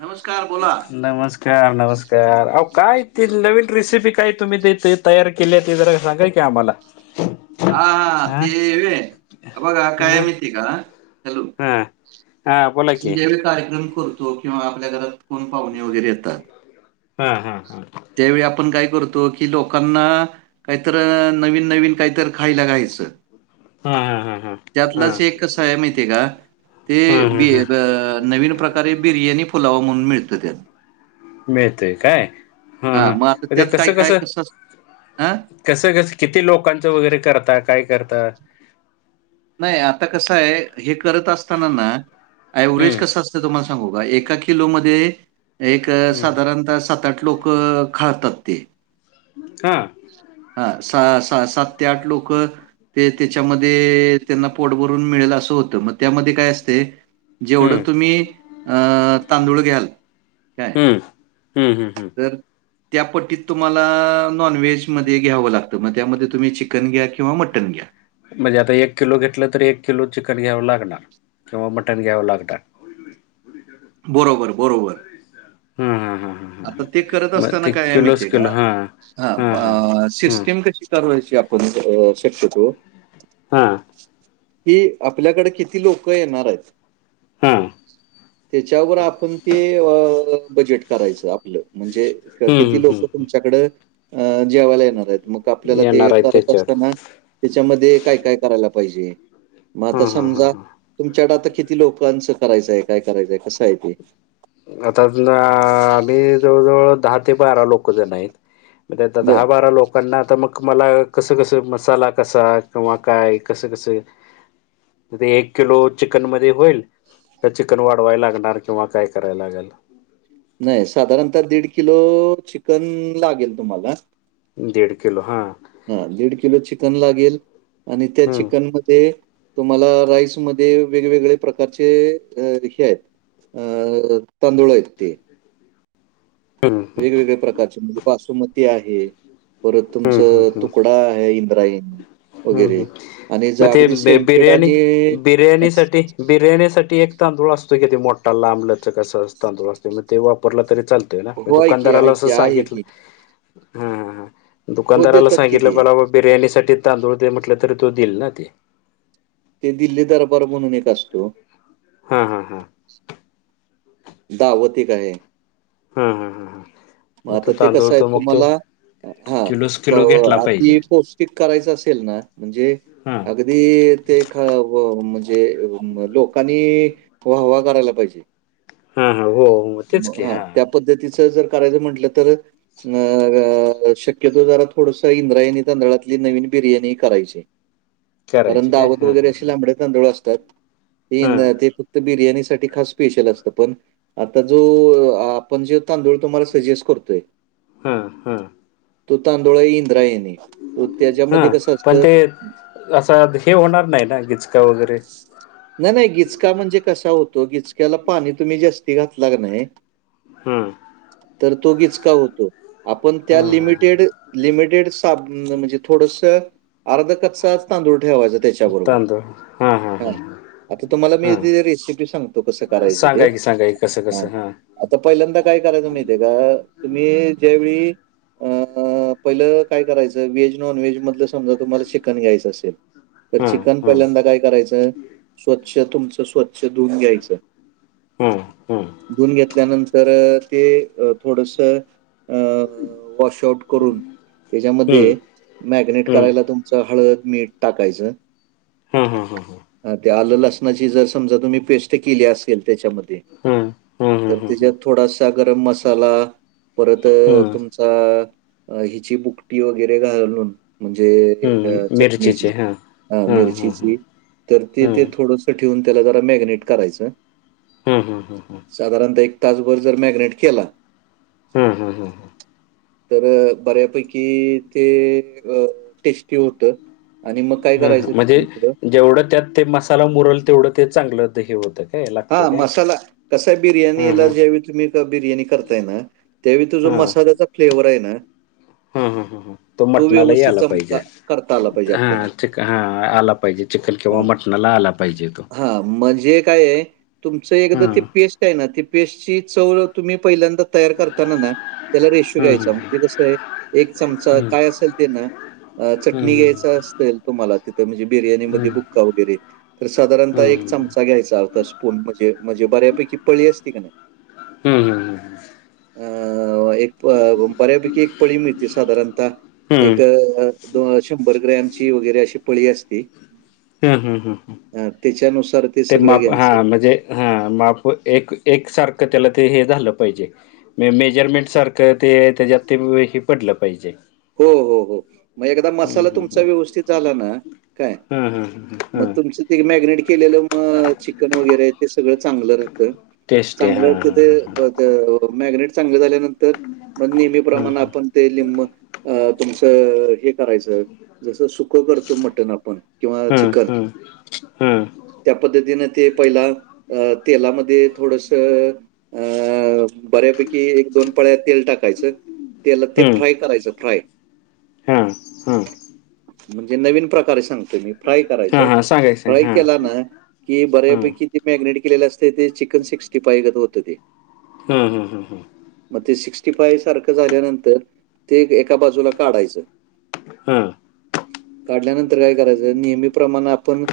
नमस्कार बोला नमस्कार! च नमस्कार अ काय त नवीन रेसिपी काय तुम्ही देत तयार केली आहे ती जरा सांगाल की आम्हाला. [unintelligible] हा हा तेवे आ बघ काय माहित आहे का? हां. ज्यावेळी कार्यक्रम करतो किंवा आपल्या घरात कोण पाहुणे वगैरे येतात. हा, हा, हा. त्यावेळी आपण काय करतो की लोकांना काहीतर नवीन, नवीन काहीत खायला घायचं हा हा हा हा. हा त्यातलाच एक कसय माहिती का ते हम्म हम्म बी हम्म नवीन प्रकार कारे बिर्याणी फुलावा म्हणून मिळतं त्या मिळतय काय? हा हां, हा मग आता ते त्यात काय कसं काय कसं असतं हां? कसं कसं किती लोकांचं वगैरे करतात काय करता? नाही आता कसं आहे हे करत असताना ना ऑव्हेज हम्म कसं अस आता तुम्हाला सांगू का एका किलोमध्ये एक हम्म साधारण सात, आठ लोक खातात ते हा हा सा सात ते आठ लोक ते त्याच्यामध्ये त्यांना पोट भरून मिळेल असं होतं मग त्यामध्ये काय असते हम्म जेवढं तुम्ही अ तांदूळ घ्या काय हम्म, हम्म, हम्म, हम्म. तर त्या पट्टीत तुम्हाला नॉनव्हेज मध्ये घ्यावं लागतं मग त्यामध्ये तुम्ही चिकन घ्या किंवा मटन घ्या. म्हणजे आता एक किलो घेतलं तरी एक किलो चिकन घ्यावं लागणार किंवा मटण घ्यावं लागणार. बरोबर, बरोबर. हम्म, हम्म, हम्म. आता ते करत असताना काय आहे माहीत आहे का हां. हां, हां. हा हं. सिस्टीम कशी दर वर्षी आपण शक्यतो. हा. कि आपल्याकडे किती लोक येणार आहेत. हा. त्याच्यावर आपण ते अ बजेट करायचं आपलं म्हणजे हं, हं, किती हं, लोक हं. तुमच्याकडं अ जेवायला येणार आहेत मग आपल्याला ते येणार आहे करत त्याच्यावर. असताना त्याच्यामध्ये काय काय करायला पाहिजे मग हां, आता हां, हां, समजा हां. तुमच्याकडे आता किती लोकांचं करायचंय काय करायचंय कसं आहे ते आता आम्ही जवळ, जवळ दहा ते बारा लोक जात आहेत. ते आता बरं. दहा, बारा लोक पणना आता मग मला कसं, कसं मसाला कसा किंवा काय कसं, कसं एक किलो चिकन मध्ये होईल तर चिकन वाढवाय लागणार किंवा काय कराय लागल नाही साधारणता दीड किलो चिकन लागेल तुम्हाला दिढ किलो हां हा दीड किलो चिकन लागेल आणि त्या हं, चिकन मध्ये तुम्हाला राईसमध्ये वेगवेगळे प्रकारचे हे आहेत अह तंदुळा आहे ते ह. वेगवेगळ्या प्रकारचे म्हणजे बसुमती आहे. परत तुमच हं, हं. तुकडा आहे इंद्रायणी ह वगैरे आणि मग जर ते अगदी सेंटेड बिर्याणी आणि बिर्याणी अच- साठी बिर्याणीसाठी एक तांदूळ असतो किती मोठा लांबलच कस तांदूळ असते ते वापरला तरी चालत हो, आहे की, दुकानदाराला आहे अस की, आहे की. सांगितलं हो, दुकानदाराला देतात की सांगितलं ते. बिर्याणीसाठी तांदूळ ते म्हटलं तरी तो दिईल ना ते? ते दिल्ली दरबार म्हणून एक असतो. हा हा हा. [unintelligible] का आहे. हा हा हा हां. मग आता ते कसं आहे? तुम्हाला हा किलोच किलो घेतला आ पाहिजे ती पोच- करायचं असेल ना? म्हणजे हा अग- अदी ते ख. म्हणजे लोकांनी वाहवा करायला पाहिजे. हा हा. हो हो. तेच की. हा. पद्धतीच जर करायचं म्हंटलं तर- अ शक्यतो जरा थोडस इंद्रायणी तांदळातली नवीन बिर्याणी करावी. कारण करायचे काय दावत हा वगैरे हा अशी लांबड - तांदळ असतात. हा ते ते फक्त बिर्याणी साठी खास स्पेशल असत पण- आता जो आपण जे तांदूळ तुम्हाला सजेस्ट करतोय- हा हा. तो तांदुळ आहे इंद्रायणी. तो हा. त्याच्यामध्ये कसं पण असतं ते असं हे होणार नाही ना? गिचका वगैरे. नाही नाही. गिचका म्हणजे कसा होतो? गिचक्याला पाणी तुम्ही जास्ती घातला की नाही? हम्म. तर तो गिचका होतोय. आपण त्या हम्म हम्म लिमिटेड- लिमिटेड साब म्हणजे थोडस, अर्धा कच्चाच तांदूळ ठेवायचा हम्म त्याच्याबरोबर. तांदूळ हां हां हा हां ह. आता तुम्हाला मी रेसिपी सांगतो. कसं करायचं ते? सांगा की सांगा की कसं हा. कसं हां आता पहिल्यांदा काय करायचं माहिती आहे का? तुम्ही ज्यावेेळी- अ. पहिलं काय करायचं? व्हेज नॉन व्हेज मधलं समजा तुम्हाला चिकन घ्यायचं असेल- तर हां चिकन हां पहिल्यांदा काय करायचं? स्वच्छ तुमचं स्वच्छ- छ धुवून घ्यायचं. हां हां धुवून घेतल्यानंतर ते थोडस- अं. वॉश आउट करून. हम्म त्याच्यामध्ये मॅगनेट हम्म करायला तुम- हळद, मीठ टाकायचं. हा हा हा हा. ते आलं लसणाची जर समजा तुम्ही पेस्ट केली असेल त्याच्यामध्ये? हां हां हां तर हां हां त्याच्यात थोडासा गरम मसाला परत हां तुम- च हिची भुकटी वगैरे घालून- म्हणजे हम्म चटणीची. मिरचीचे हां ह हां हां हां मिरचीची. तर ती हां ते थोडंसं ठेवून त्याला जरा मॅरीनेट करायचं. ह् ह् ह् हं. साधारणतः एक तासभर जर मॅरिनेट केला- हां. हां. हां. हां. तर बऱ्यापैकी ते अ टेस्टी होत. हम. ह म्हणजे जेवढं त्यात ते मसाला मुरल तेवढं ते चांगलं ते हे होतं. काय लागतं हा. काय मसाला कसय? हां बिर्याणीला हां ज्यावेळी तुम्ही बिर्याणी करताय ना? त्यावेळी तुझ्या मसाल्याचा फ्लेवर आहे ना? ह हं. हं. हं. हं. तो मटणालाही व्यवस्थित आला पाहिजे. जमता करता आला पाहिजे आपल्याला. हं. चिक हं आला- पाहिजे. चिकन किंवा हां, मटणाला आला पाहिजे तो. हां, म्हणजे काय आहे, तुमचं एकदा हां ती पेस्ट आहे ना? ती पेस्ट ची चव तुम्ही पहिल्यांदा- तयार करताना ना? त्याला रेशो हं घ्यायचा. हं म्हणजे कसं आहे? एक चमचा हं काय असेल ते ना- अ चटणी हं घ्यायच- सेल तुम्हाला. तिथं म्हणजे बिर्याणीमध्ये हं [unintelligible] वगैरे तर हं साधारणः एक हं चमचा घ्यायचा अव - पण म्हणजे, म्हणजे बऱ्यापैकी पळी असते का नाही? हम्म हम् हम. अ एक बऱ्यापैकी एक पळी मिळते साधारणत एक, हं दोन शंभर ग्रॅम ची वगरे अशी पळी असती हं हं हं त्याच्यानुसार ते सगळ घ्यायचं हा माप एक, एक सारखं त्याला ते हे झालं पाहिजे मे मेजरमेंट सारखं ते त्याच्यात ते हे पडलं पाहिजे हो, हो, हो मग एकदा हं मसाला हं तुमचा हं व्यवस्थित झाला ना काय हं हं हं मग हं तुमचं ते मॅगनेट केलेलं मग चिकन वगैरे ते सगळं चांगलं राहतं टेस्ट आहे चांगलं हां हां तथे हां मॅगनेट चांगलं झाल्यानंतर तर नेहमी हां प्रमाण आपण ते लिम तुमच हे करायचं जस सुकं करतो मटण आपण किंवा हं हं चिकन हं हं त्या पद्धतीनं ते पहिला तेलामध्ये थोडंसं अ बऱ्यापैकी एक दोन पळ्या तेल टाकायचं तेला ते हं हं फ्राय करायचं फ्राय हां हां म्हणजे नवीन प्रकारे सांगतो मी फ्राय हां करायचं हां सांगा की फ्राय सांगा केला हां ना कि बऱ्यापैकी ते मॅगनेट केले असते ते चिकन सिक्स्टी फाय गत होतं ते हं, हं, हं, हं मग ते सिक्स्टी फाय सारखं झाल्यानंतर ते एका बाजूला काढायचं हा काढल्यानंतर काय करायचं नेहमी प्रमाण आपण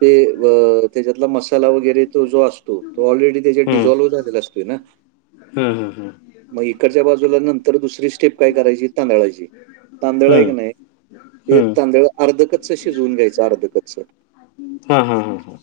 ते व त्याच्यातला मसाला वगैरे तो जो असतो तो ऑलरेडी त्याच्या हां डिझोल्व झालेला असतोय ना हां हां हां हां मग इकडच्या बाजूला नंतर दुसरी स्टेप काय करायची तांदळाची तांदळा आहे क हं नाही हे हं तांदळ अर्ध कच्च शिजवून घ्यायचं अर्ध कच्च हा, हा, हा, हा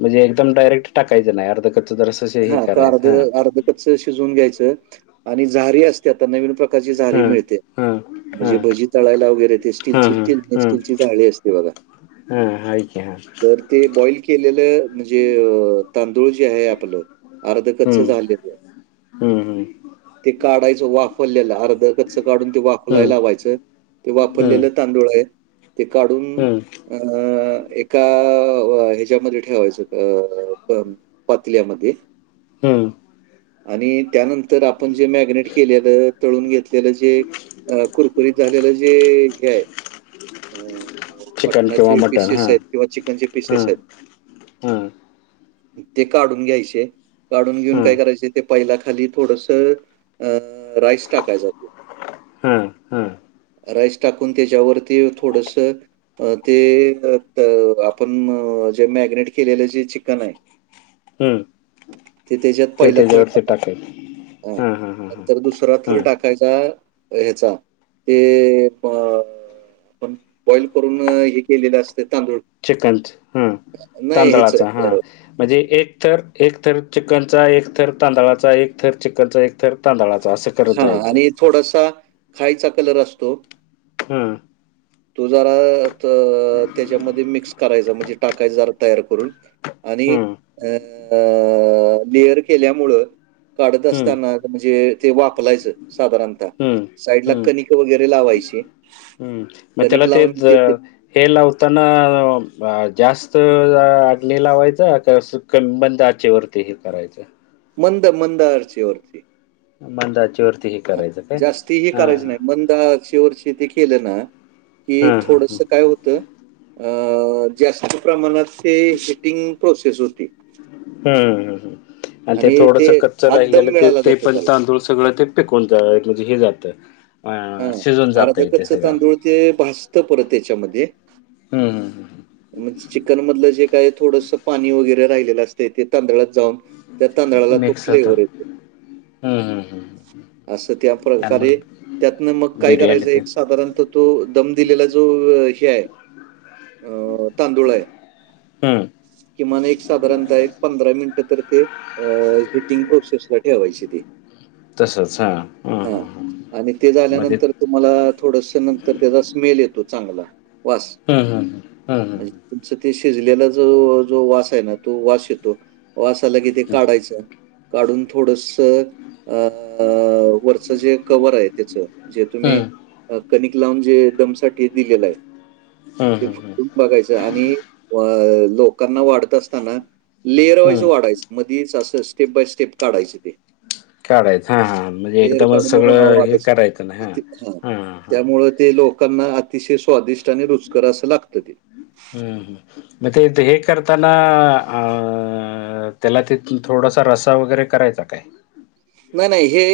म्हणजे एकदम डायरेक्ट टाकायच नाही अर्ध कच्च जरासं हा क अर्ध, अर्ध कच्च शिजून घ्यायचं आणि झारी असते आता नवीन प्रकारची झारी हां मिळते हां म्हणजे हां भजी तळायला वगैरे ते हां स्टीलची हां स्टेनलेस स्टीलची जाळी असते बघा ह हाय की हा तर ते बॉईल केलेलं म्हणजे तांदूळ जे आहे आपलं अर्ध कच्च हं झालेलं हं हं ते काढायचं वाफरलेलं अर्ध कच्चं काढून ते वाफलाय हं लावायचं ते हं वाफलेलं तांदूळ आहे ते काढून हं अ एका ह्याच्यामध्ये ठेवायचं अ पातल्यामध्ये हम् आणि त्यानंतर आपण जे मॅगनेट केलेल तळून घेतलेलं जे कुरकुरीत झालेलं जे हेय अ चिकन किंवा मटणाचे मटण पिसेस हां आहेत किंवा चिकनचे पिसेस हां आहेत हां ते काढून घ्यायचे काढून घेऊन हां काय करायचे ते पईला खाली थोडस अ राईस टाकायचा ह, ह राईस टाकून त्याच्यावरती थोडस अ ते आपण जे मॅगनेट केलेलं जे चिकन आहे ह ते त्याच्यात ते पहिला थर त्याच्यावरचे टाकायचा. टाकायचं हा, हा, हा थराथर टाकायचा ह्याचा ते पण बॉइल करून हे केलेलं असत तांदूळ चिकनच ह नाही ह्याचं तांदळाच हां अ, म्हणजे एक थर, एक थर चिकनचा एक थर तांदळाचा एक थर चिकनचा एक थर तांदळाचा असं करत हा जायचं. आणि थोडासा खायचा कलर असतो हम्म तू जरा त्याच्यामध्ये मिक्स कराय म्हणजे टाकायचा जरा तयार करून आणि हं, अ लेअर केल्यामुळे काढत हं, असताना म्हणजे ते वाफलायचं साधारणत. हम्म साईड ला कणिक वगैरे लावायची. हं. मग त्याला कणिक लावून तेच ते ते हे लावताना जास्त हे लावायचं की असं मंद आचेवरती वरती हे करायचं मंद, मंद आचेवरती वरची मंदा आचेवर ह जास्ती ह करायच नाही मंदा शे ववरची ते केलं ना. कि हां, हां, थोडस हां. काय होतं अं जास्त प्रमाणात ते हिटिंग प्रोसेस होती. हम् हम आणि ते थोडस कच्च आत दम राहिलेलं ते मिळाला ते जातो पण त्याला. तांदूळ सगळं ते कोण म्हणजे हे जातं. अ हां. शिजून जात अर्ध इथे कच्चं सगळं. तांदूळ ते भाजतं परत हम ह ह म्हणजे चिकन मधलं जे काय थोडंसं पाणी वगैरे राहिलेलं असते ते तांदळात जाऊन. त्या तांदळाला तो मिक्स होतं. फ्लेवर येतो हं, हं, हं. असं त्या आणि मग प्रकारे त्यातन मग काय बिर्याणी करायचं ते एक साधारणत तो दम दिलेला जो हे आहे. अं तांदुळ आहे. हं. किमान एक साधारणतः एक पंधरा मिनिटं तर ते हीटिंग प्रोसेस ला ठेवायचे ते. तसंच हां ह हां ह नंतर तुम्हाला थोड नंतर त्याचा स्मेल येतो चांगला वास. हा हा हा हा हा तुमच ते शिजलेला ज जो वास आहे ना तो वास येतो. वसाला कि ते काढायचं काढून थोडस अ वर जे कवर आहे त्याच जे तुम्ही हं. कणिक लावून जे दमसाठी दिलेलं आहे. हं, ते हं, हं. फटून बघायचं आणि अ लोकांना वाढत असताना लेअरवाईज हं. वाढायच मध्येच असं स्टेप बाय स्टेप काढायचे ते काढायचं हा हा म्हणजे लेयर एकदमच काढून अ, सगळं हे वाढायचं. करायचं ना हा ते हां. हा हा. त्यामुळं ते लोकांना अतिशय स्वादिष्ट आणि रुचकर असं लागत. हम्म ह म ते हे करताना अ त्याला ते थोडासा रसा वगैरे करायचा काय? नाही नाही हे